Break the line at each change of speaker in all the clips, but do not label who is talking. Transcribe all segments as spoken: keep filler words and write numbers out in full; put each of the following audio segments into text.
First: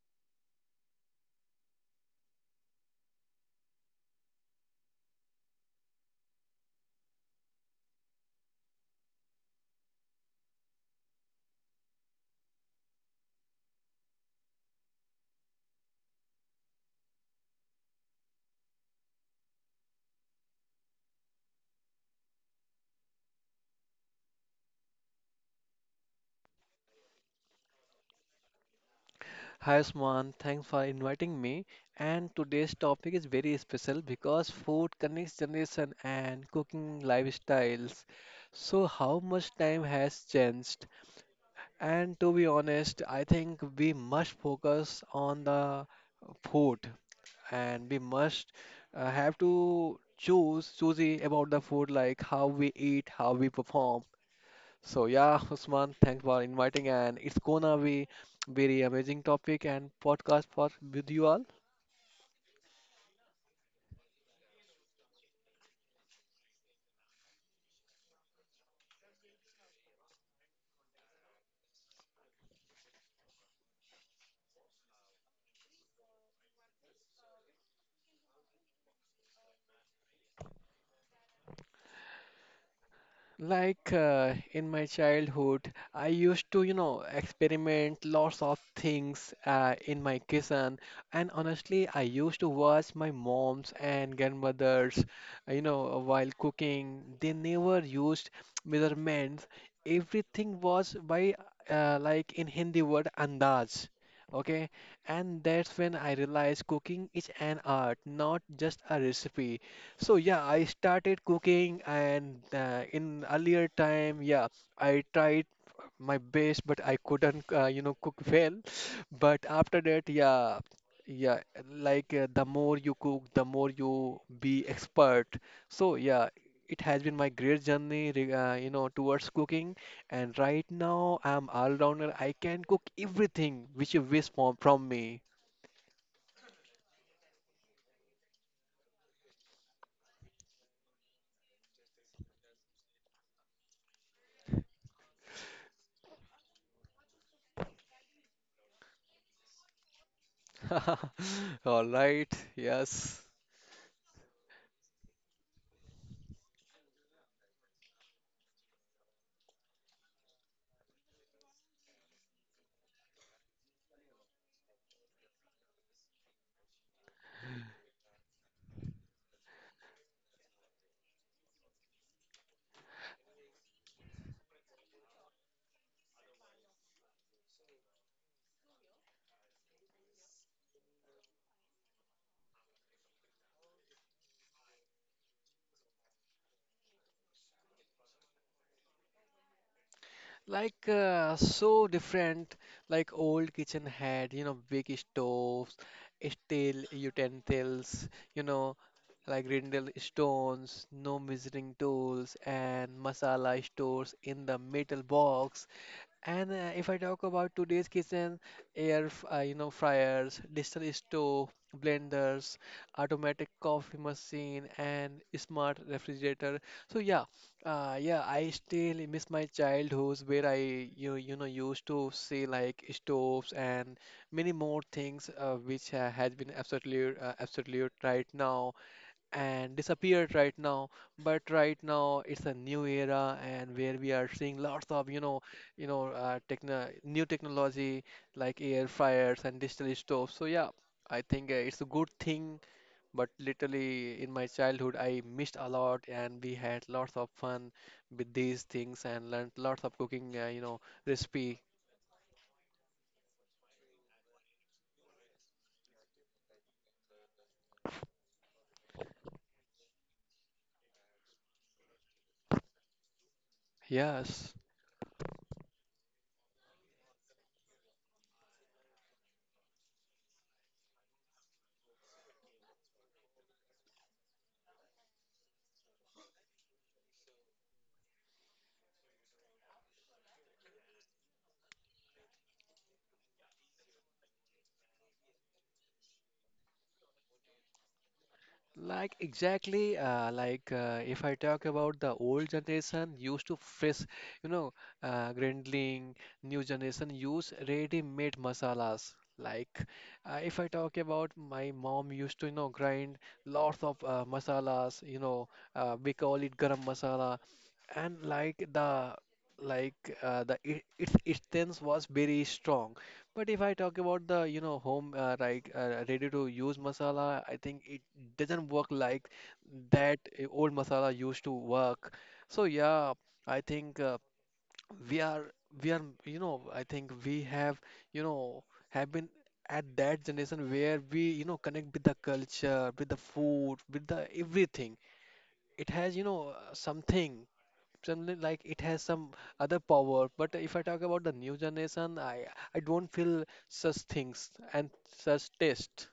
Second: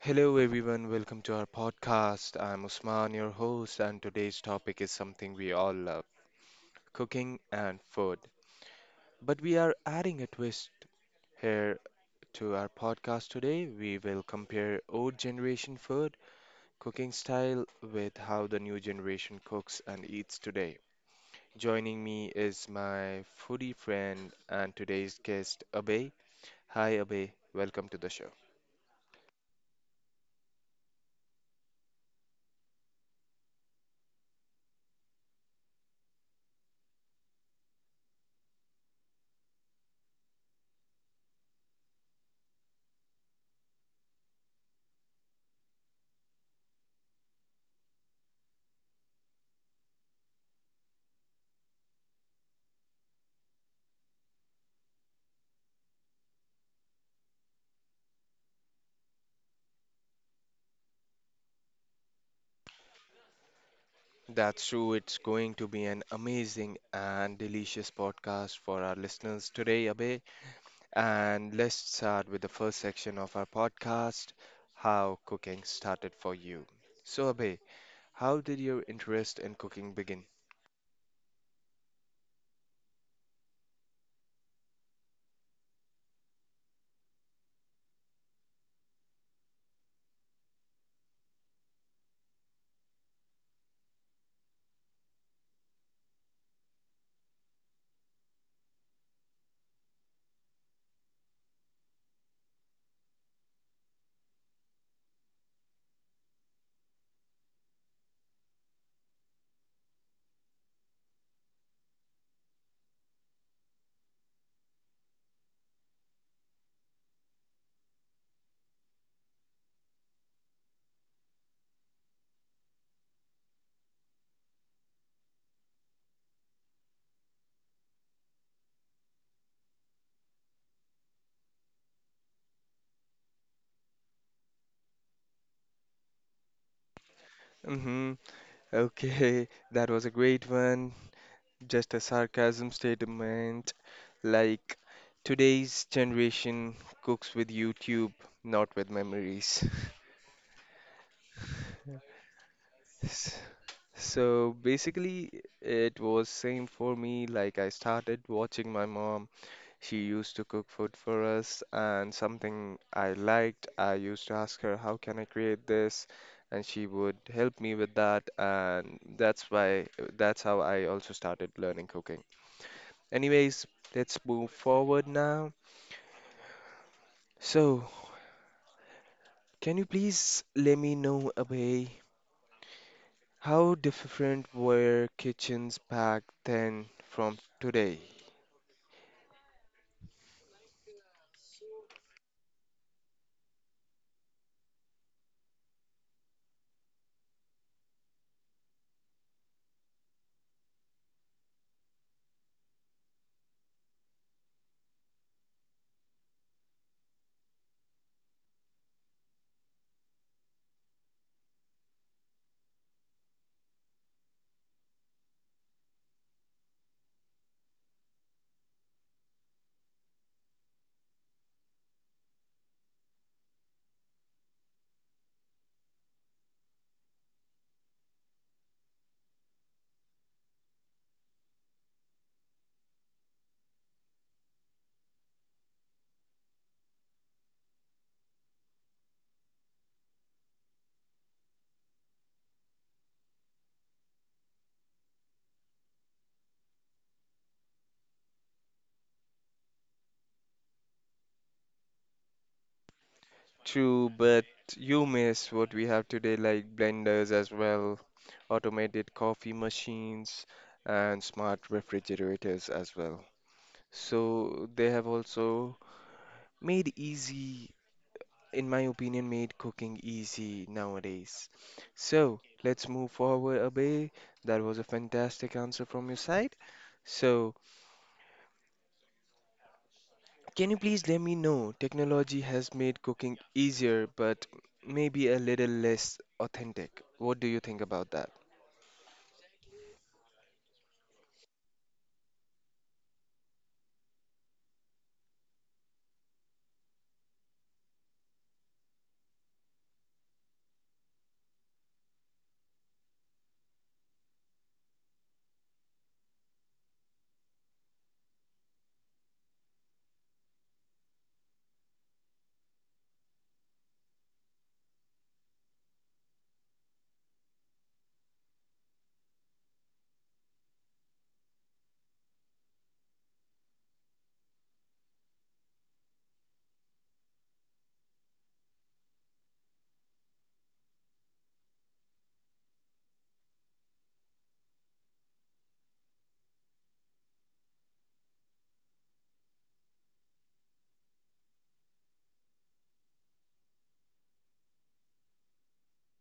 Hello, everyone. Welcome to our podcast. I'm Usman, your host, and today's topic is something we all love cooking and food. But we are adding a twist here to our podcast today. We will compare old generation food cooking style with how the new generation cooks and eats today. Joining me is my foodie friend and today's guest, Abhay. Hi, Abhay. Welcome to the show.
Hi Usman, thanks for inviting me. And today's topic is very special because food connects generation and cooking lifestyles. So how much time has changed? And to be honest, I think we must focus on the food and we must uh, have to choose choosy about the food, like how we eat, how we perform. So yeah, Usman, thanks for inviting, and it's gonna be very amazing topic and podcast for with you all.
That's true. It's going to be an amazing and delicious podcast for our listeners today, Abhay. And let's start with the first section of our podcast, How Cooking Started for You. So, Abhay, how did your interest in cooking begin?
Like uh, in my childhood, I used to, you know, experiment lots of things uh, in my kitchen. And honestly, I used to watch my moms and grandmothers, uh, you know, while cooking. They never used measurements. Everything was by, uh, like in Hindi word, andaz. Okay, and that's when I realized cooking is an art, not just a recipe. So yeah, I started cooking, and uh, in earlier time, yeah, I tried my best, but I couldn't, uh, you know, cook well. But after that, yeah, yeah, like uh, the more you cook, the more you be expert. So yeah, it has been my great journey, re- uh, you know, towards cooking. And right now, I'm all-rounder. I can cook everything which you wish for from me.
Mm-hmm. Okay, that was a great one. Just a sarcasm statement. Like, today's generation cooks with YouTube, not with memories.
All right, yes.
So basically, it was same for me. Like I started watching my mom. She used to cook food for us, and something I liked, I used to ask her, "How can I create this?" And she would help me with that, and that's why that's how I also started learning cooking. Anyways, let's move forward now. So, can you please let me know, Abhay, how different were kitchens back then from today?
Like uh, so different, like old kitchen had, you know, big stoves, steel utensils, you know, like brindle stones, no measuring tools, and masala stores in the metal box. And uh, if I talk about today's kitchen, air, f- uh, you know, fryers, digital stove, blenders, automatic coffee machine, and smart refrigerator. So yeah, uh, yeah, I still miss my childhood where I you you know used to see like stoves and many more things uh, which uh, has been absolutely uh, absolute right now and disappeared right now. But right now it's a new era, and where we are seeing lots of, you know, you know uh, techno new technology like air fryers and digital stoves. So yeah, I think uh, it's a good thing, but literally in my childhood I missed a lot, and we had lots of fun with these things and learned lots of cooking, uh, you know, recipe.
True, but you miss what we have today, like blenders as well, automated coffee machines, and smart refrigerators as well.
Yes.
So they have also made easy, in my opinion, made cooking easy nowadays. So let's move forward a bit. That was a fantastic answer from your side. So, can you please let me know? Technology has made cooking easier, but maybe a little less authentic. What do you think about that?
Like exactly, uh, like uh, if I talk about the old generation used to face, you know, uh, grindling. New generation use ready-made masalas. Like uh, if I talk about my mom used to, you know, grind lots of uh, masalas. You know, uh, we call it garam masala, and like the like uh, the it, its its taste was very strong. But if I talk about the, you know, home uh, like uh, ready to use masala, I think it doesn't work like that uh, old masala used to work. So yeah, I think uh, we are we are you know, I think we have, you know, have been at that generation where we, you know, connect with the culture, with the food, with the everything. It has, you know, uh, something something like it has some other power. But if I talk about the new generation, I I don't feel such things and such taste.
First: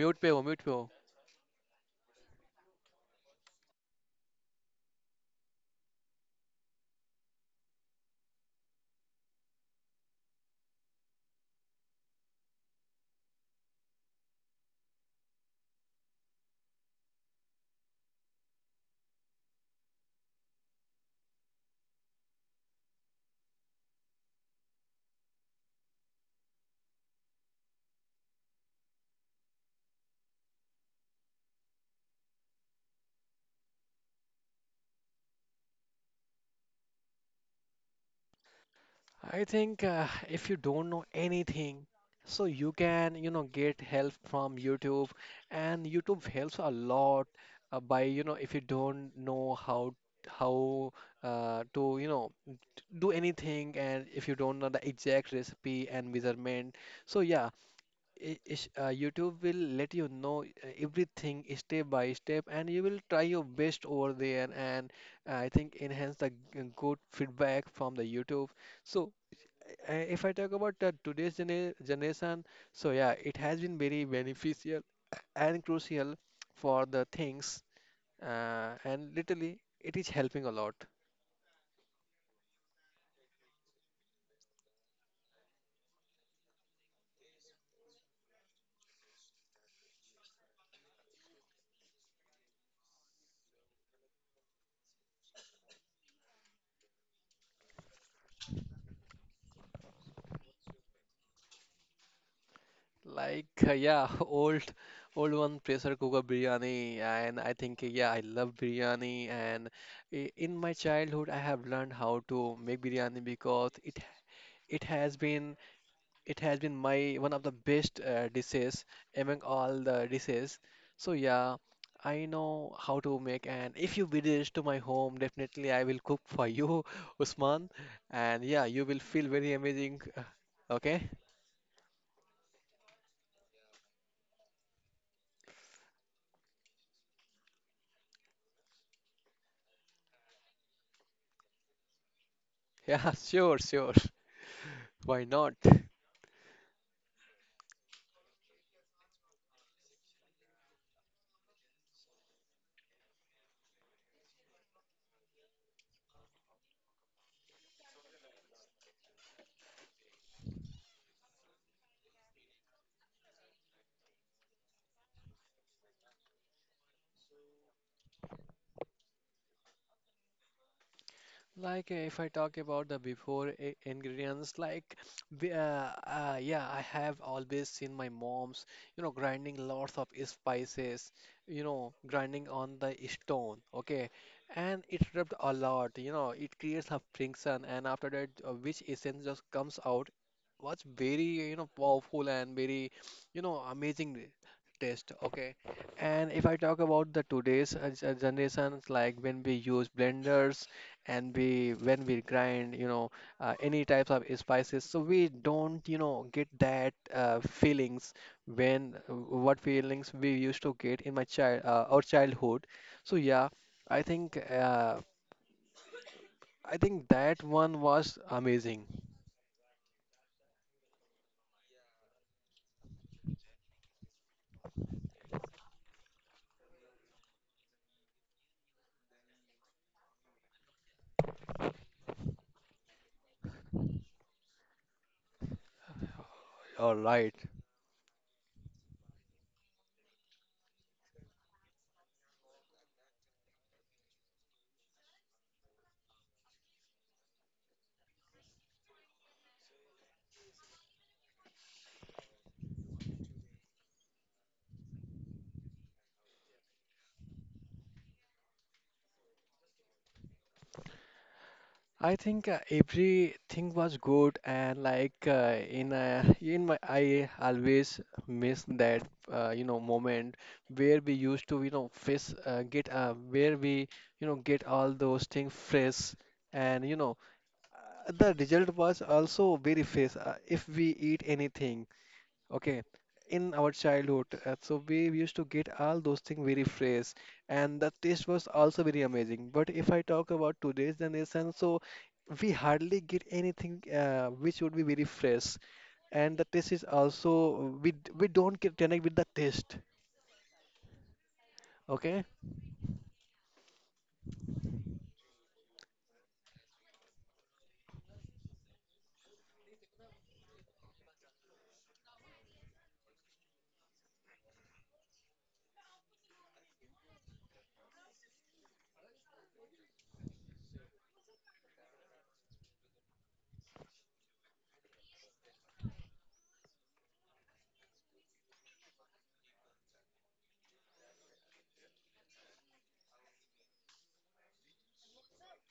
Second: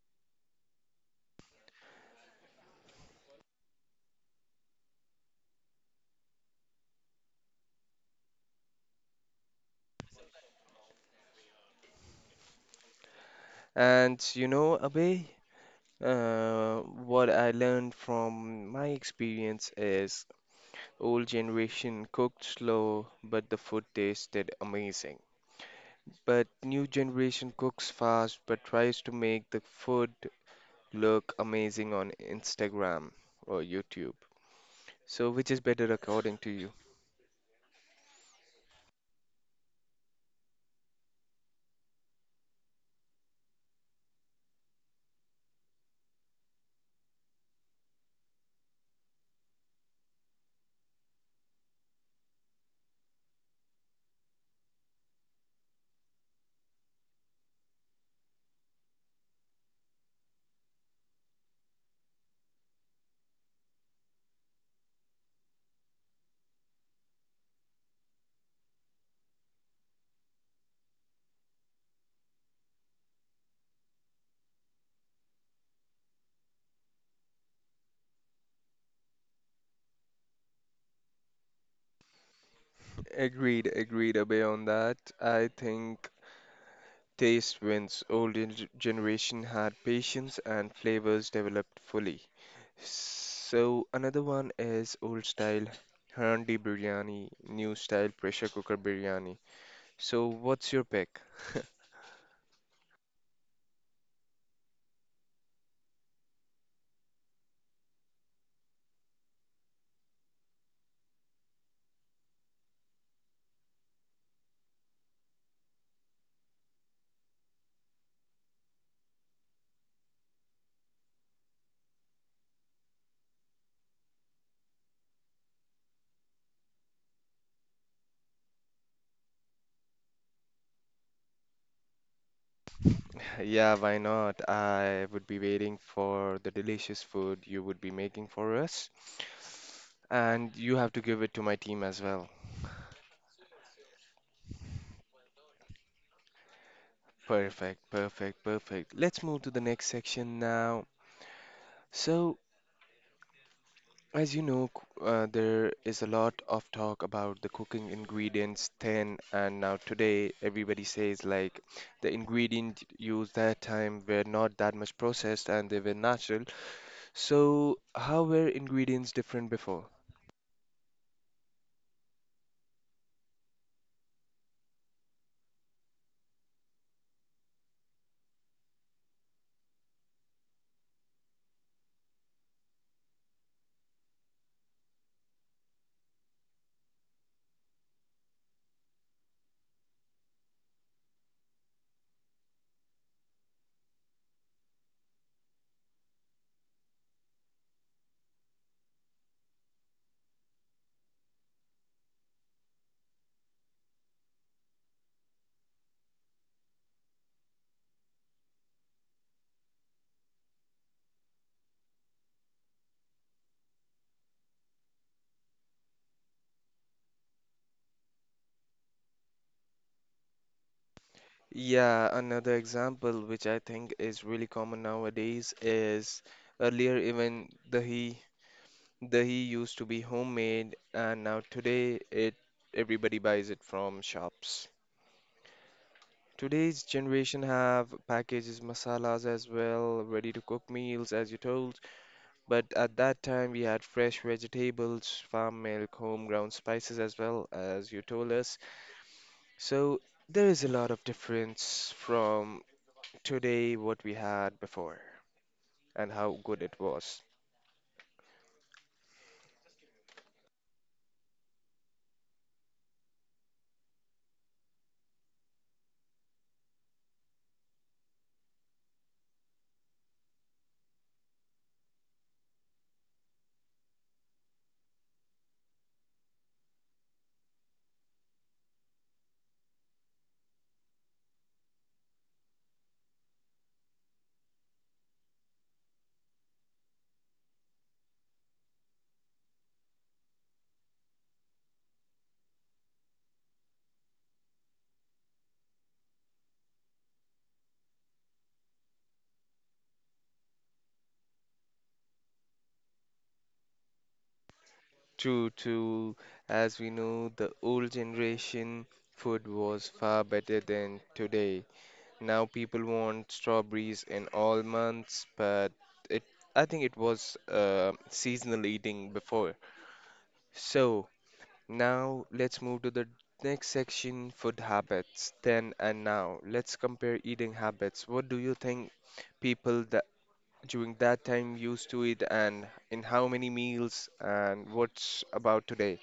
Mute pe ho, mute pe ho.
And you know, Abhay, uh, what I learned from my experience is old generation cooked slow, but the food tasted amazing. But new generation cooks fast, but tries to make the food look amazing on Instagram or YouTube. So, which is better according to you?
I think uh, if you don't know anything, so you can, you know, get help from YouTube, and YouTube helps a lot, uh, by, you know, if you don't know how how uh, to, you know, d- do anything, and if you don't know the exact recipe and measurement. So yeah, i- is- uh, YouTube will let you know uh, everything step by step, and you will try your best over there. And uh, I think enhance the g- good feedback from the YouTube. So, uh, if I talk about uh, today's gene- generation, so yeah, it has been very beneficial and crucial for the things, uh, and literally, it is helping a lot.
Agreed, agreed, Abhay, on that. I think taste wins. Old gen- generation had patience and flavors developed fully. So another one is old style handi biryani, new style pressure cooker biryani. So what's your pick?
Like uh, yeah, old old one pressure cooker biryani, and I think uh, yeah, I love biryani. And i- in my childhood, I have learned how to make biryani because it it has been it has been my one of the best uh, dishes among all the dishes. So yeah, I know how to make. And if you visit to my home, definitely I will cook for you, Usman. And yeah, you will feel very amazing. Okay?
Yeah, why not? I would be waiting for the delicious food you would be making for us, and you have to give it to my team as well.
Yeah, sure, sure. Why not?
Perfect, perfect, perfect. Let's move to the next section now. So, as you know, c- uh, there is a lot of talk about the cooking ingredients then and now, today everybody says like the ingredient used that time were not that much processed and they were natural. So, how were ingredients different before?
Like uh, if I talk about the before i- ingredients, like we- uh, uh, yeah, I have always seen my mom's, you know, grinding lots of spices, you know, grinding on the stone, okay, and it rubbed a lot, you know, it creates a friction, and after that, uh, which essence just comes out, was very, you know, powerful and very, you know, amazing taste, okay. And if I talk about the today's uh, ge- generations, like when we use blenders, and we when we grind, you know, uh, any types of spices, so we don't, you know, get that uh, feelings when, uh, what feelings we used to get in my child uh, our childhood. So yeah, i think uh, i think that one was amazing.
Yeah, another example which I think is really common nowadays is earlier, even dahi dahi used to be homemade, and now today it everybody buys it from shops. Today's
All right.
generation have packages, masalas as well, ready to cook meals as you told. But at that time we had fresh vegetables, farm milk, home homegrown spices as well, as you told us. So there is a lot of difference from today, what we had before and how good it was.
I think uh, everything was good, and like uh, in uh, in my, I always miss that uh, you know, moment where we used to, you know, face uh, get uh, where we, you know, get all those things fresh, and you know, uh, the result was also very fresh, uh, if we eat anything. Okay, in our childhood, uh, so we used to get all those things very fresh, and the taste was also very amazing. But if I talk about today's generation, so we hardly get anything uh, which would be very fresh, and the taste is also, we d- we don't get connect with the taste. Okay,
True, to as we know, the old generation food was far better than today. Now people want strawberries in all months, but it I think it was uh, seasonal eating before. So now let's move to the next section, food habits. Then and now, let's compare eating habits. What do you think people that during that time used to eat, and in how many meals, and what's about today?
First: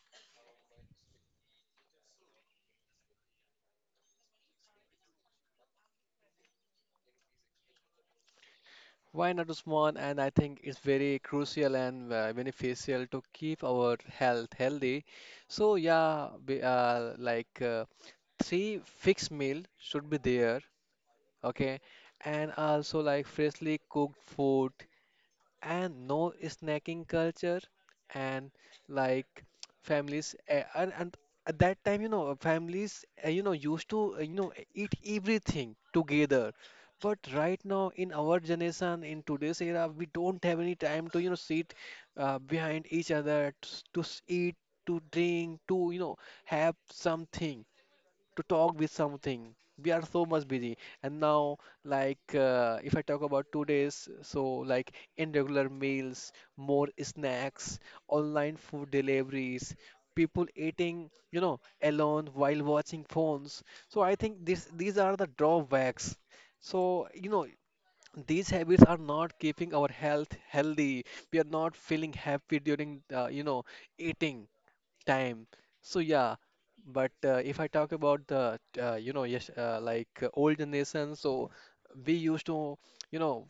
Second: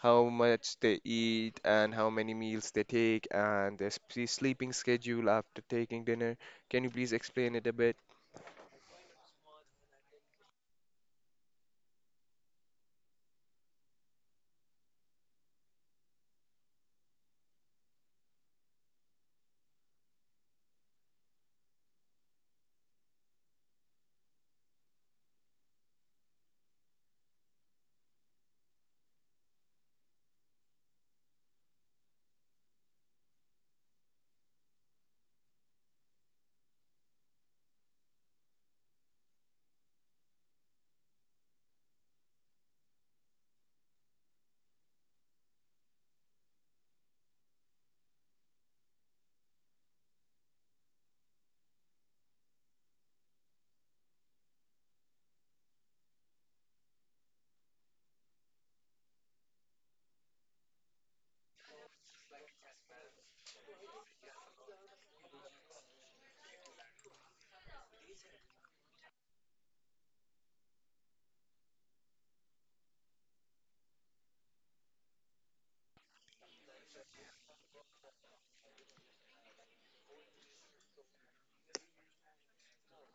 How much they eat and how many meals they take and their sp- sleeping schedule after taking dinner. Can you please explain it a bit?
why not is one? And I think it's very crucial and uh, beneficial to keep our health healthy. So yeah, be, uh, like. Uh, three fixed meal should be there, okay, and also like freshly cooked food, and no snacking culture, and like families, eh, and, and at that time, you know, families uh, you know, used to uh, you know, eat everything together. But right now, in our generation, in today's era, we don't have any time to, you know, sit uh, behind each other to, s- to s- eat, to drink, to, you know, have something, to talk with something. We are so much busy. And now, like, uh, if I talk about today's, so like irregular meals, more snacks, online food deliveries, people eating, you know, alone while watching phones. So I think this these are the drawbacks. So, you know, these habits are not keeping our health healthy. We are not feeling happy during, uh, you know, eating time. So yeah, but uh, if I talk about the, uh, you know, yes, uh, like uh, old generation, so we used to, you know,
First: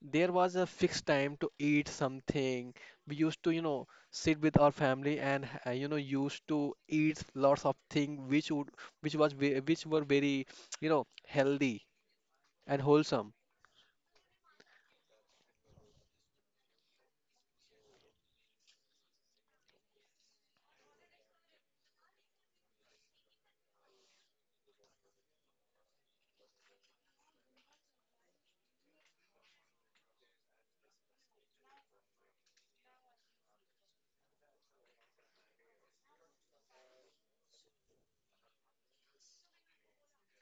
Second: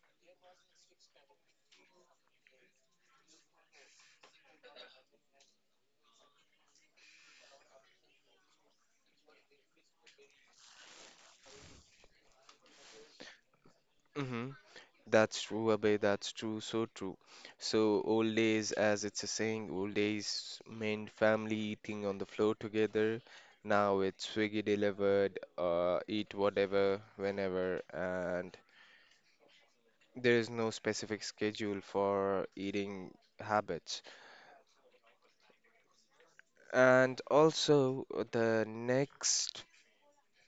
there was a fixed time to eat something. We used to, you know, sit with our family, and uh, you know, used to eat lots of things which would which was ve- which were very, you know, healthy and wholesome.
Hmm. That's true, Abhay. That's true. So true. So old days, as it's a saying, old days meant family eating on the floor together. Now it's Swiggy delivered, uh, eat whatever, whenever, and there is no specific schedule for eating habits. And also, the next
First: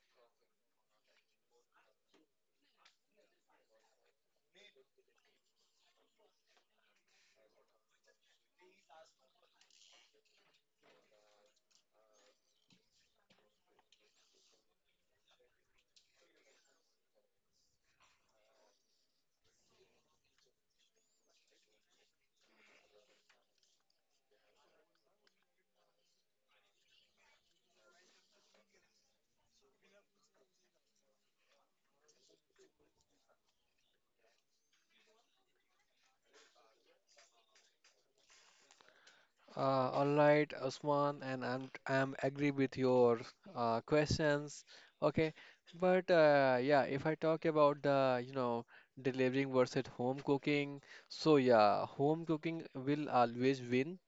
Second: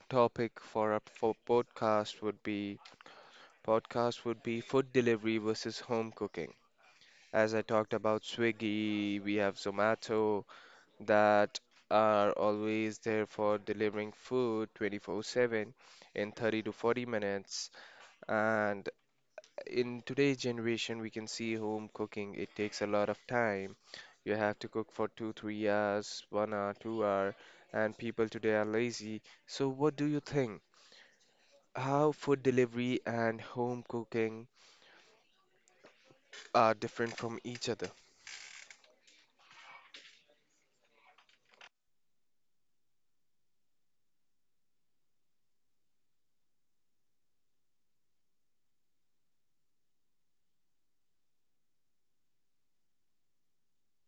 topic for our for podcast would be, podcast would be food delivery versus home cooking. As I talked about Swiggy, we have Zomato that are always there for delivering food twenty four seven in thirty to forty minutes. And in today's generation, we can see home cooking, it takes a lot of time. You have to cook for two, three hours, one hour, two hour, and people today are lazy. So what do you think? How food delivery and home cooking are different from each other.
Uh, all right, Usman, and I'm I'm agree with your uh, questions. Okay, but uh, yeah, if I talk about the, you know, delivering versus home cooking, so yeah, home cooking will always win.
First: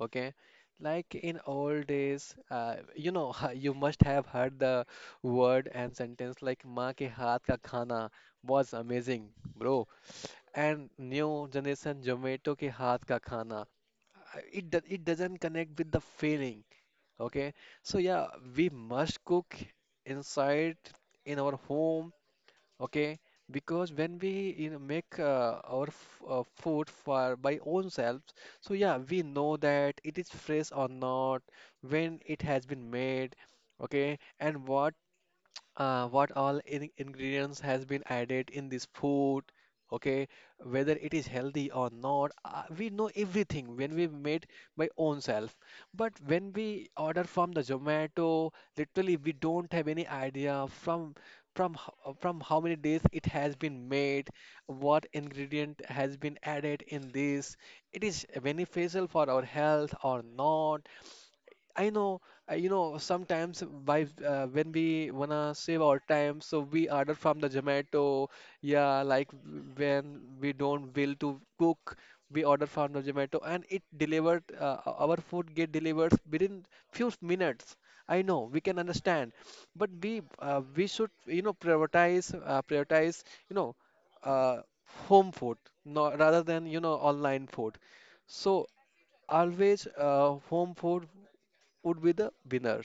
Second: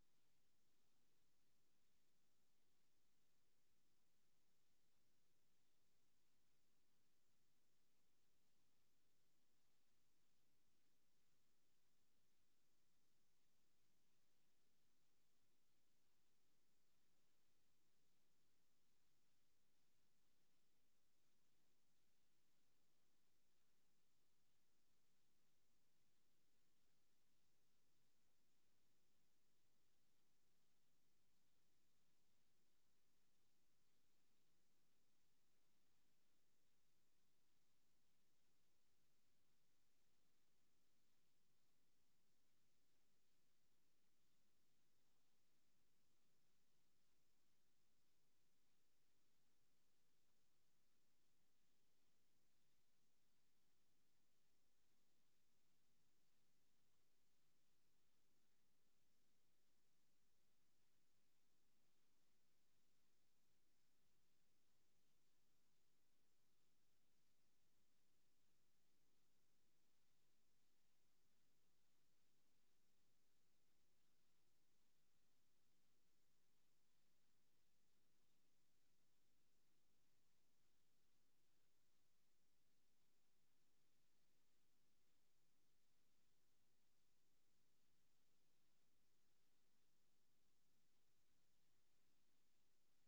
Okay, like in old days, uh, you know, you must have heard the word and sentence like "माँ के हाथ का खाना" was amazing, bro. And new generation Zomato के हाथ का खाना, uh, it do- it doesn't connect with the feeling. Okay, so yeah, we must cook inside in our home, okay, because when we, you know, make uh, our f uh, food for by own selves, so yeah, we know that it is fresh or not, when it has been made, okay, and what uh, what all in ingredients has been added in this food, okay, whether it is healthy or not, uh, we know everything when we made by own self. But when we order from the Zomato, literally we don't have any idea from from ho- from how many days it has been made, what ingredient has been added in this, it is beneficial for our health or not. I know, uh, you know, sometimes by uh, when we wanna save our time, so we order from the Zomato. Yeah, like w- when we don't will to cook, we order from the Zomato, and it delivered. Uh, o- our food get delivered within few minutes. I know we can understand, but we uh, we should, you know, prioritize uh, prioritize, you know, uh, home food, no, rather than, you know, online food. So always uh, home food would be the winner.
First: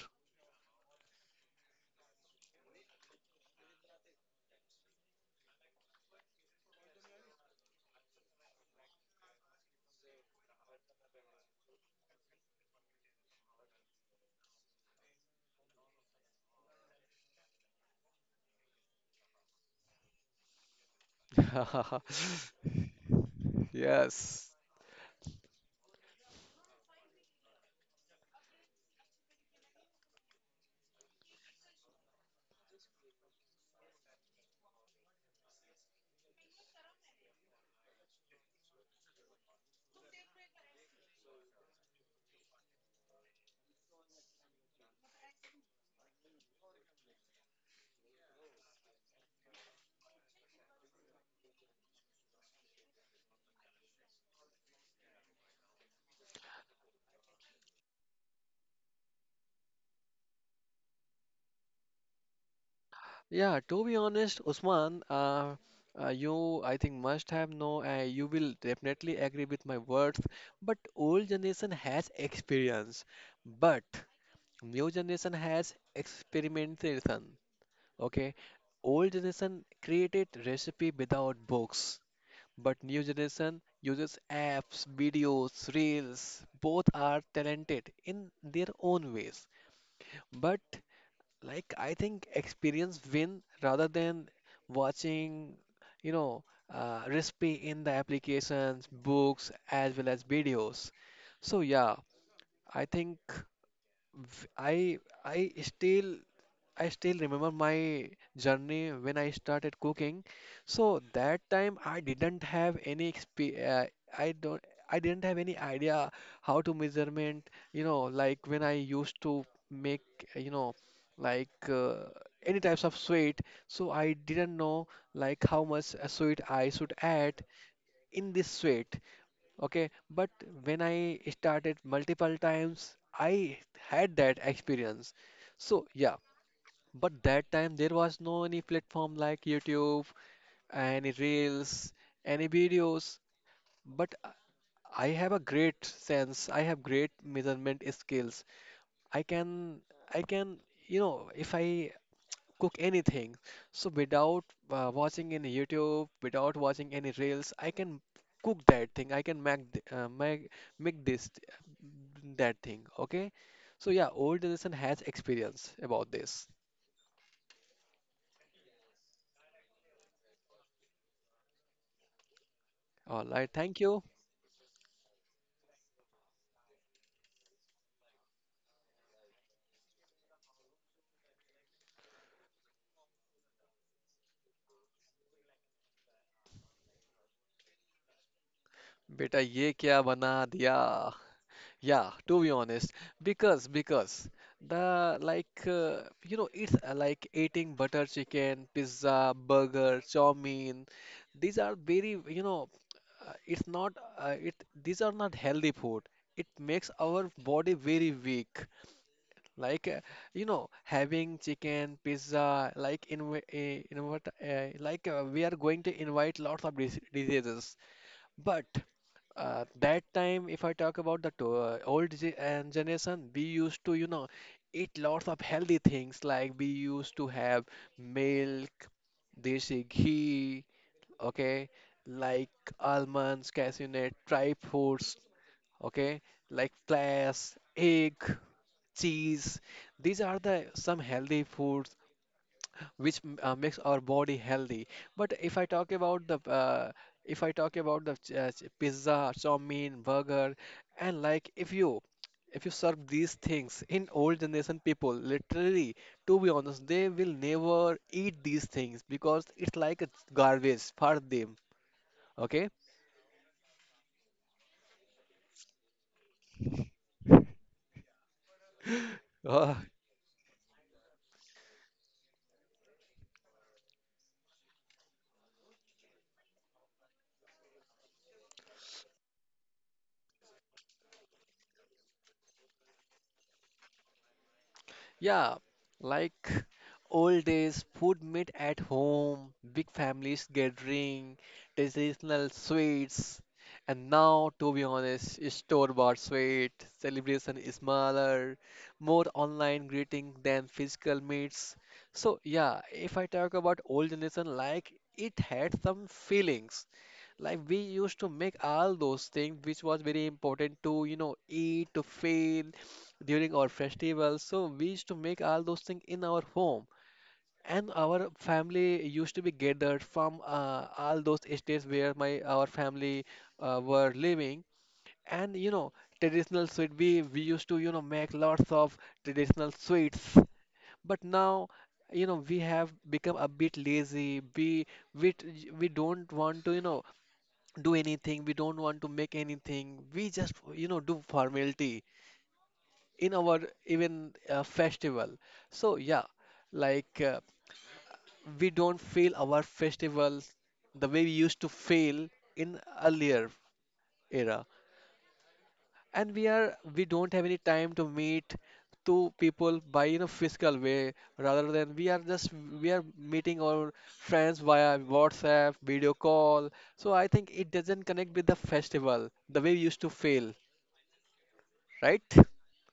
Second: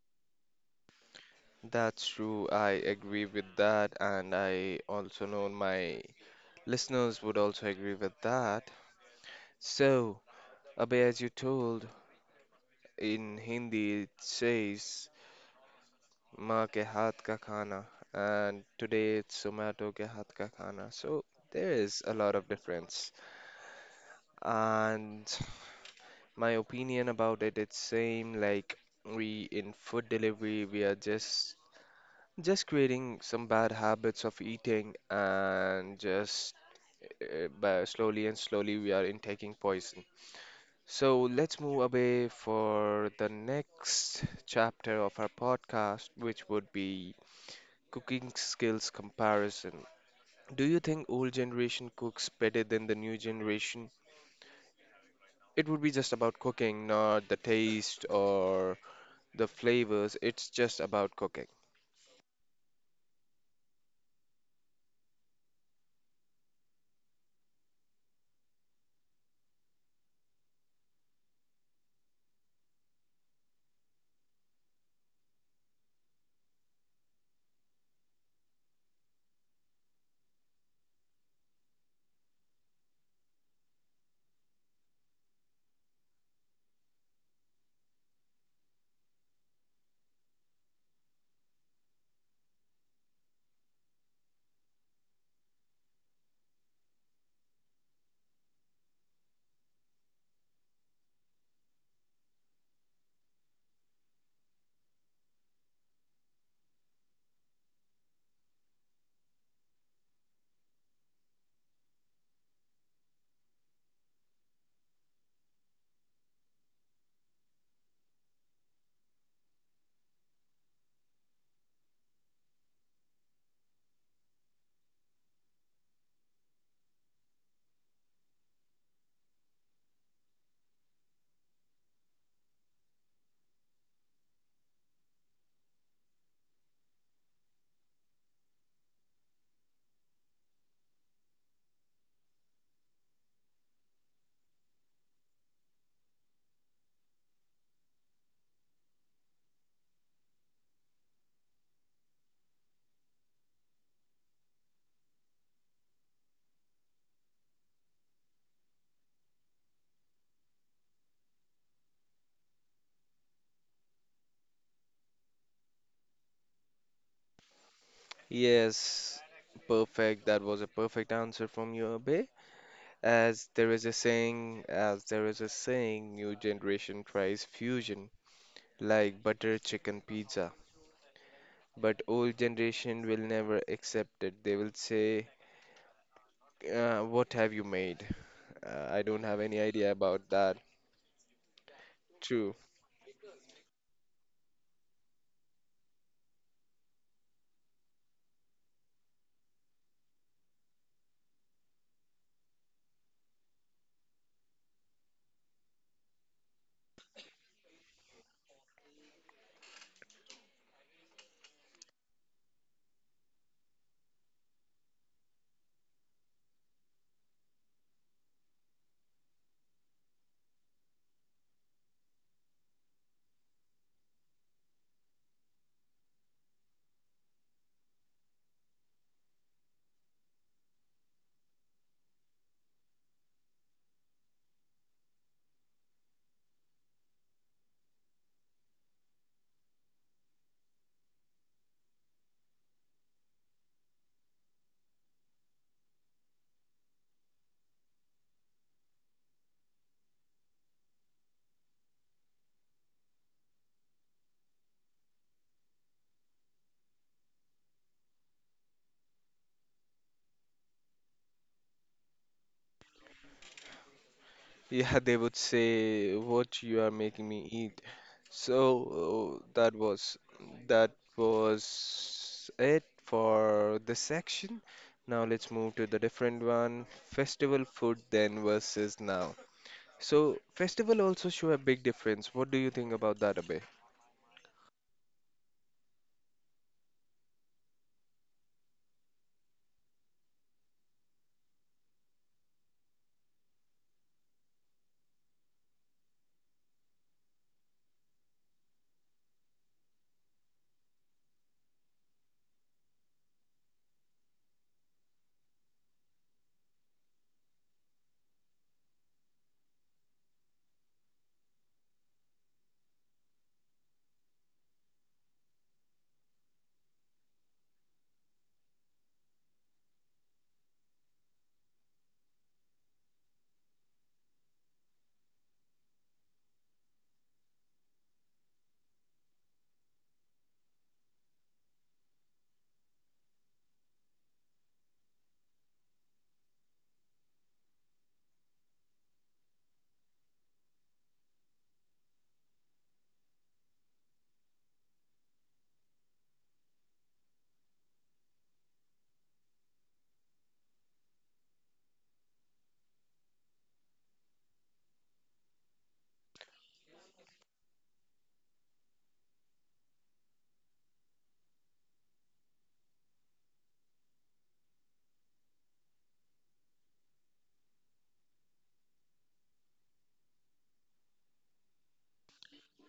That's true. I agree with that. And I also know my listeners would also agree with that. So, Abhay, as you told, in Hindi it says, Maa ke haath ka khana. And today it's Zomato ke haath ka khana. So, there is a lot of difference.
Yes.
And my opinion about it, it's same, like we, in food delivery, we are just Just creating some bad habits of eating, and just, uh, by slowly and slowly we are intaking poison. So let's move away for the next chapter of our podcast, which would be cooking skills comparison. Do you think old generation cooks better than the new generation? It would be just about cooking, not the taste or the flavors. It's just about cooking.
Yeah, to be honest, Usman, uh, uh, you, I think, must have know, uh, you will definitely agree with my words, but old generation has experience, but new generation has experimentation. Okay, old generation created recipe without books, but new generation uses apps, videos, reels. Both are talented in their own ways, but like I think experience win rather than watching, you know, uh, recipe in the applications, books as well as videos. So yeah, I think v- I I still I still remember my journey when I started cooking. So that time I didn't have any exp uh, I don't I didn't have any idea how to measurement, you know, like when I used to make, uh, you know, like uh, any types of sweet. So I didn't know like how much uh, sweet I should add in this sweet. Okay, but when I started multiple times, I had that experience. So yeah, but that time there was no any platform like YouTube, any reels, any videos. But I I have a great sense. I have great measurement skills. I can, I can, you know, if I cook anything, so without uh, watching any YouTube, without watching any reels, I can cook that thing. I can make th- uh, make make this th- that thing. Okay. So yeah, old generation has experience about this.
Yes, perfect. That was a perfect answer from you, Abhay.
All right.
As there
Thank
is a
you.
saying, as there is a saying, new generation tries fusion like butter chicken pizza, but old generation will never accept it. They will say, uh, "What have you made? Uh, I don't
बेटा
have any
ये
idea
क्या बना
about that."
दिया. Yeah, to be
True.
honest, because because the like uh, you know it's uh, like eating butter chicken pizza burger chow mein, these are very you know uh, it's not uh, it these are not healthy food, it makes our body very weak, like uh, you know having chicken pizza, like in uh, invite uh, like uh, we are going to invite lots of dis diseases. But uh, that time if I talk about the to- uh, old ge- and generation, we used to, you know, eat lots of healthy things, like we used to have milk, desi ghee, okay, like almonds, cashew nut, dry fruits, okay, like flax egg, cheese, these are the some healthy foods which m- uh, makes our body healthy. But if I talk about the uh, if I talk about the ch- uh, ch- pizza, chowmein, burger, and like if you if you serve these things in old generation people, literally, to be honest, they will never eat these things because it's like it's garbage for them. Okay.
Yeah, they would say, "What you are making me eat." So uh, that was that was it for this section. Now let's move to the different one, festival food then versus now. So festival also show a big difference. What do you think about that, Abhay?
Yeah, like old days, food made at home, big families gathering, traditional sweets, and now, to be honest, store-bought sweet. Celebration is smaller, more online greeting than physical meets. So yeah, if I talk about old generation, like it had some feelings. Like we used to make all those things which was very important to, you know, eat, to fail during our festivals. So we used to make all those things in our home. And our family used to be gathered from uh, all those estates where my our family uh, were living. And you know, traditional sweet we we used to, you know, make lots of traditional sweets. But now, you know, we have become a bit lazy. We we t- we don't want to, you know, do anything, we don't want to make anything, we just you know do formality in our even uh, festival. So yeah, like uh, we don't feel our festivals the way we used to feel in earlier era. And we are we don't have any time to meet to people by you know physical way, rather than we are just we are meeting our friends via WhatsApp video call. So I think it doesn't connect with the festival the way we used to feel, right?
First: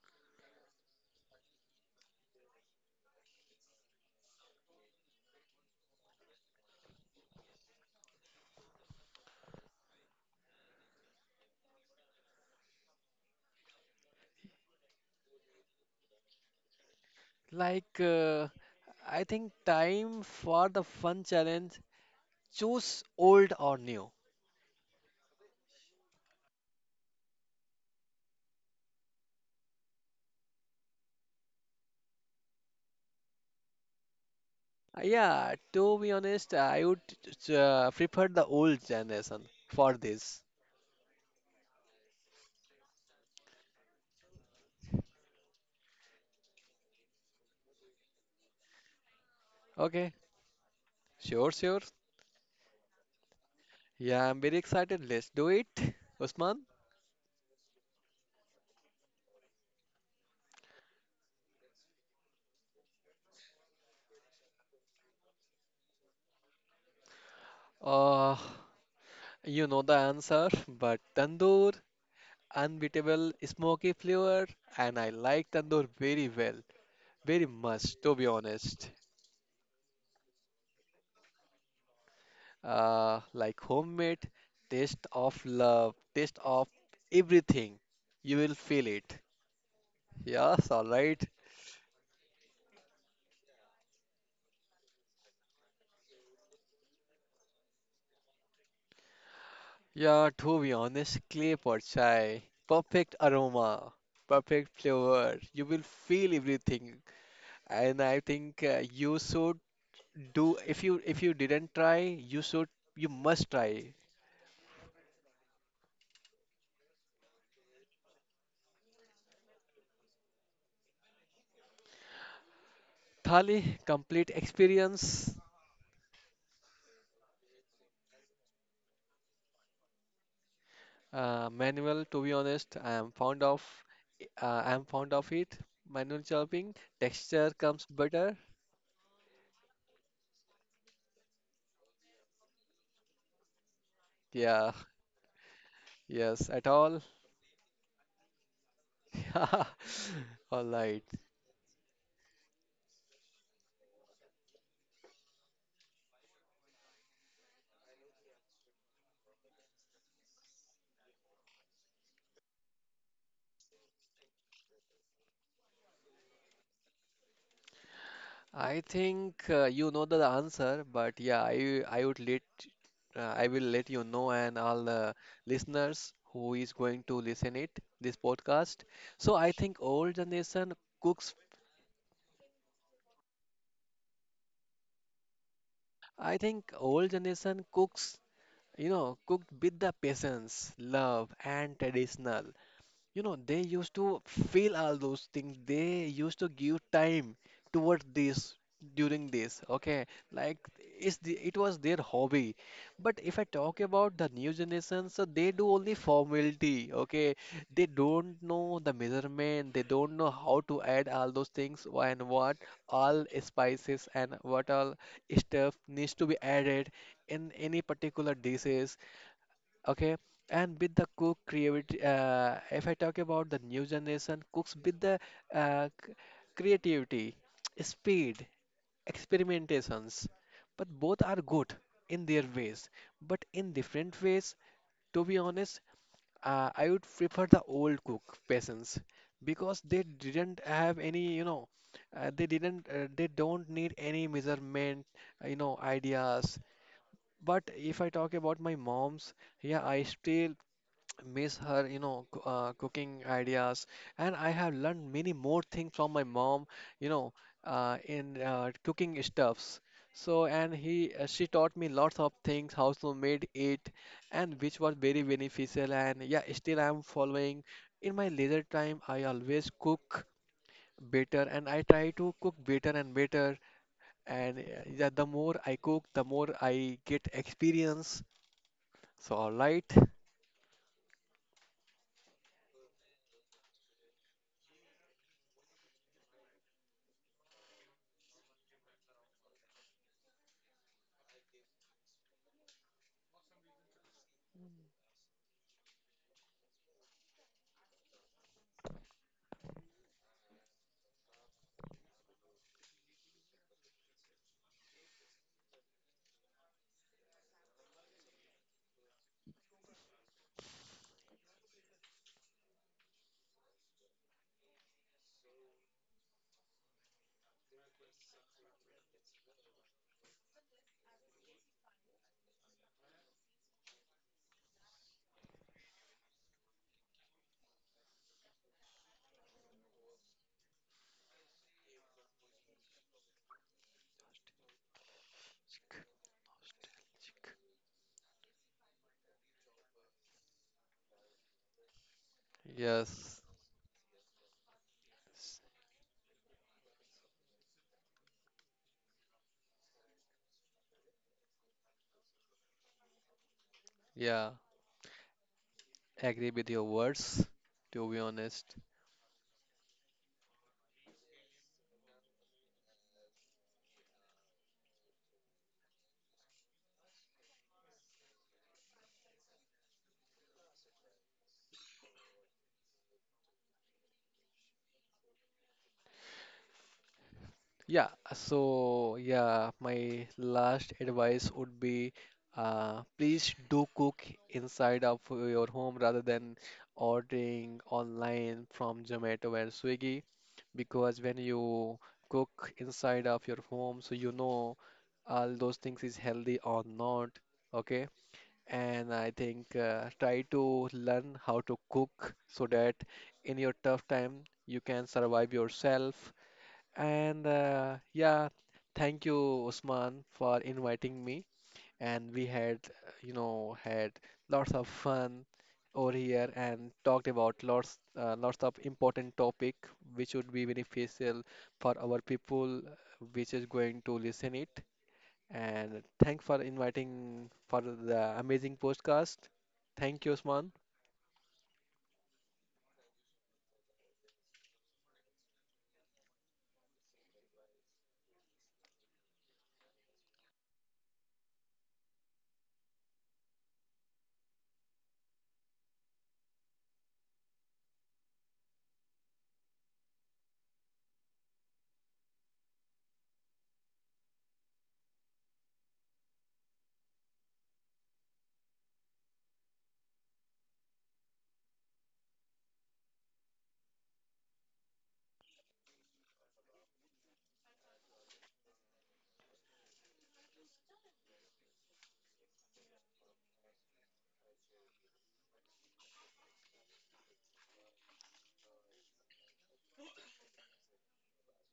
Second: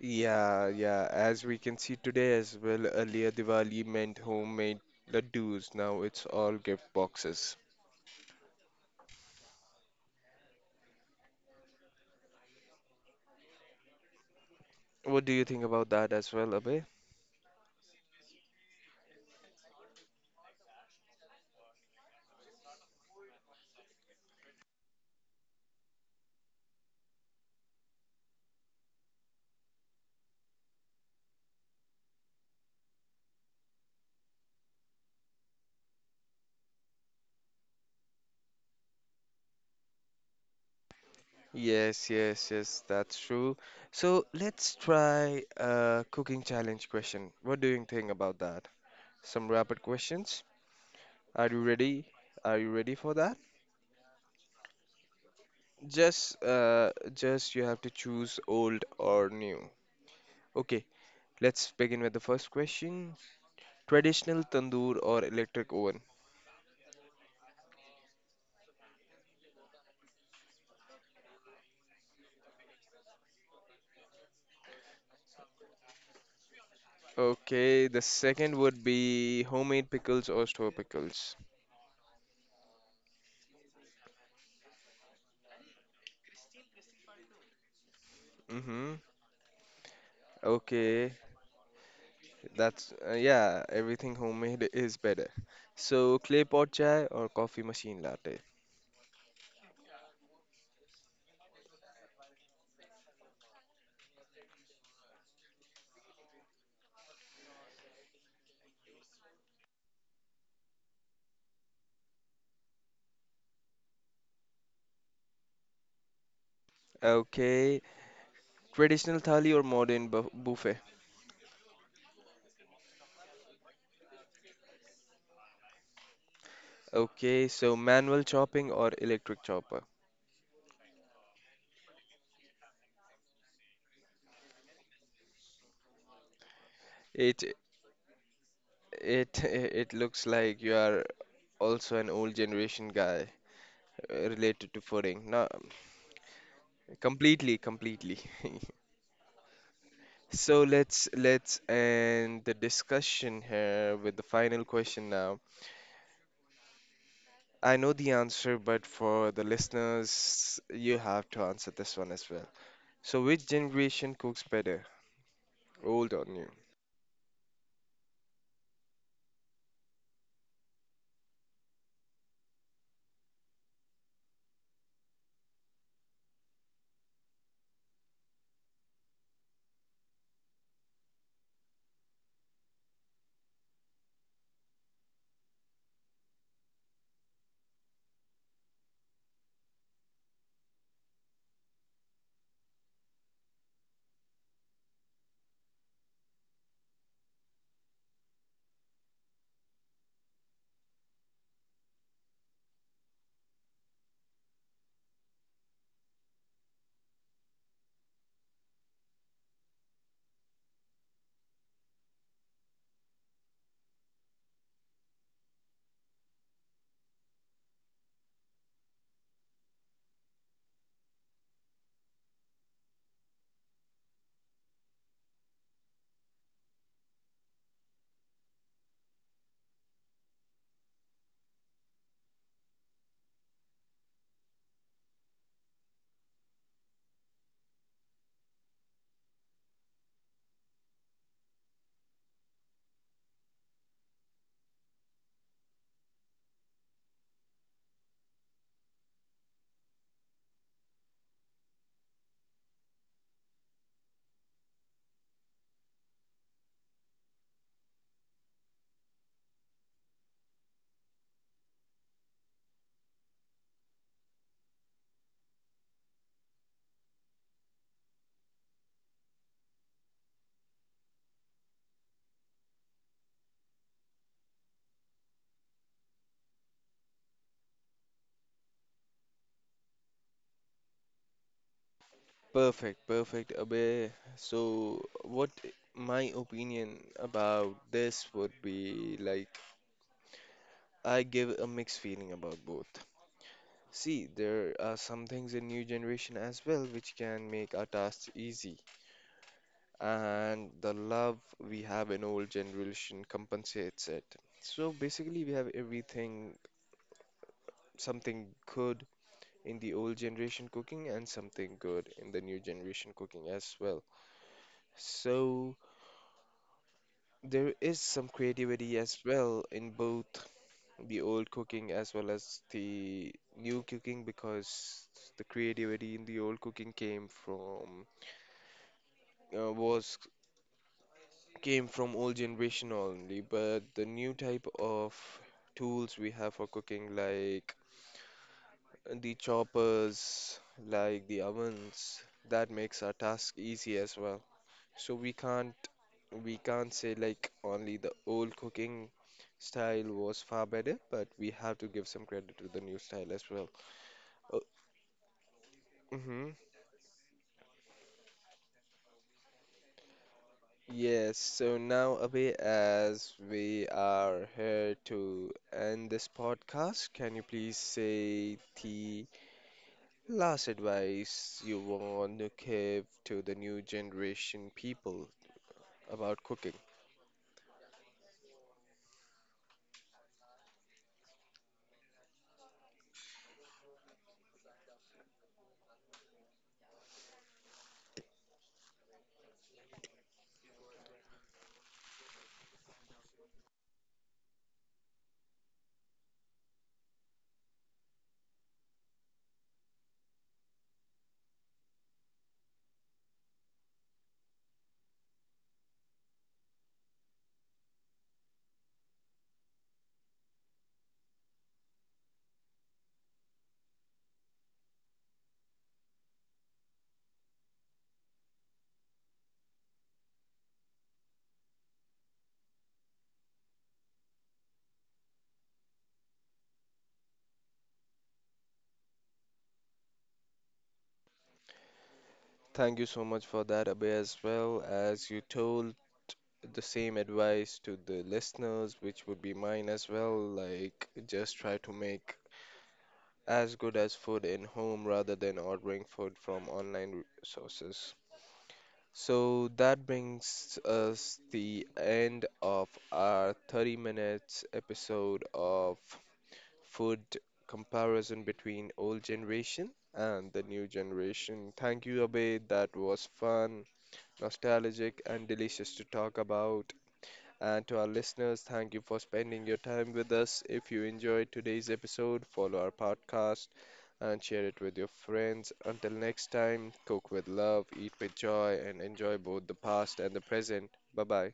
Yeah, yeah. As we can see today as well, earlier Diwali meant homemade ladoos. Now it's all gift boxes. What do you think about that as well, Abhay?
Like, uh, I think time for the fun challenge. Choose old or new. Uh, Yeah, to be honest, I would uh, prefer the old generation for this.
Yes, yes, yes, that's true. So let's try a cooking challenge question. What do you think about that? Some rapid
Okay,
questions.
sure,
Are you
sure.
ready? Are you ready for that?
Yeah, I'm very excited. Let's do it,
Just,
Usman.
uh, just you have to choose old or new. Okay, let's begin with the first question. Traditional tandoor or electric oven?
Uh, you know the answer, but tandoor, unbeatable smoky flavor, and I like tandoor very well, very much, to
Okay,
be
the
honest.
second would be homemade pickles or store pickles.
Uh, like homemade, taste of love, taste of everything. You will feel
Mm-hmm.
it. Yes, all
Okay,
right.
That's uh, yeah, everything homemade is better. So clay pot chai or coffee machine latte.
Yeah, to be honest, clay pot chai, perfect aroma, perfect flavor. You will feel everything, and I think uh, you should do. If you if you didn't try, you should you must try.
Okay, traditional thali or modern bu buffet.
Thali complete experience.
Okay, so manual chopping or electric chopper.
Uh, manual, to be honest, I am fond of. Uh, I am fond of it. Manual chopping,
It
texture comes better.
it it looks like you are also an old generation guy, uh,
Yeah,
related to fooding. No,
yes, at all.
completely, completely.
Yeah, all
So
right.
let's let's end the discussion here with the final question now. I know the answer, but for the listeners, you have to answer this one as well. So, which generation cooks better, old or new?
I think uh, you know the answer, but yeah, I I would let uh, I will let you know and all the listeners who is going to listen it this podcast. So I think old generation cooks. I think old generation cooks, you know, cooked with the patience, love, and traditional. You know, they used to feel all those things. They used to give time toward this during this. Okay, like it's the, it was their hobby. But if I talk about the new generation, so they do only formality. Okay, they don't know the measurement. They don't know how to add all those things and what all spices and what all stuff needs to be added in any particular dishes. Okay, and with the cook creativity, uh, if I talk about the new generation cooks with the uh, c- creativity, speed, experimentations, but both are good in their ways, but in different ways. To be honest, uh, I would prefer the old cook peasants because they didn't have any, you know, uh, they didn't, uh, they don't need any measurement, uh, you know, ideas. But if I talk about my mom's, yeah, I still miss her, you know, c- uh, cooking ideas. And I have learned many more things from my mom, you know, uh, in uh, cooking stuffs. So and he uh, she taught me lots of things how to made it, and which was very beneficial. And yeah, still I'm following. In my leisure time I always cook better, and I try to cook better and better. And uh, yeah, the more I cook, the more I get experience. So all right.
Perfect, perfect, Abhay. So, what my opinion about this would be like, I give a mixed feeling about both. See, there are some things in new generation as well which can make our tasks easy, and the love we have in old generation compensates it. So basically, we have everything something good in the old generation cooking and something good in the new generation cooking as well. So there is some creativity as well in both the old cooking as well as the new cooking, because the creativity in the old cooking came from uh, was came from old generation only, but the new type of tools we have for cooking, like the choppers, like the ovens, that makes our
Yes.
task easy as well. So we can't we can't say like only the old cooking style was far better, but we have to give some credit to the new style as well.
Yeah,
Oh, hmm.
agree with your words, to be honest.
Yes, so now Abhay, as we are here to end this podcast, can you please say the last advice you want to give to the new generation people about cooking?
Yeah, so yeah, my last advice would be, uh, please do cook inside of your home rather than ordering online from Zomato and Swiggy, because when you cook inside of your home, so you know all those things is healthy or not. Okay, and I think uh, try to learn how to cook so that in your tough time you can survive yourself. And uh, yeah, thank you, Usman, for inviting me. And we had, uh, you know, had lots of fun over here and talked about lots, uh, lots of important topic which would be beneficial for our people, uh, which is going to listen it. And thanks for inviting for the amazing podcast. Thank you, Osman.
Thank you so much for that, Abhay, as well as you told the same advice to the listeners, which would be mine as well. Like, just try to make as good as food in home rather than ordering food from online sources. So that brings us the end of our thirty minutes episode of food comparison between old generation and the new generation. Thank you, Abhay. That was fun, nostalgic, and delicious to talk about. And to our listeners, thank you for spending your time with us. If you enjoyed today's episode, follow our podcast and share it with your friends. Until next time, cook with love, eat with joy, and enjoy both the past and the present. Bye bye.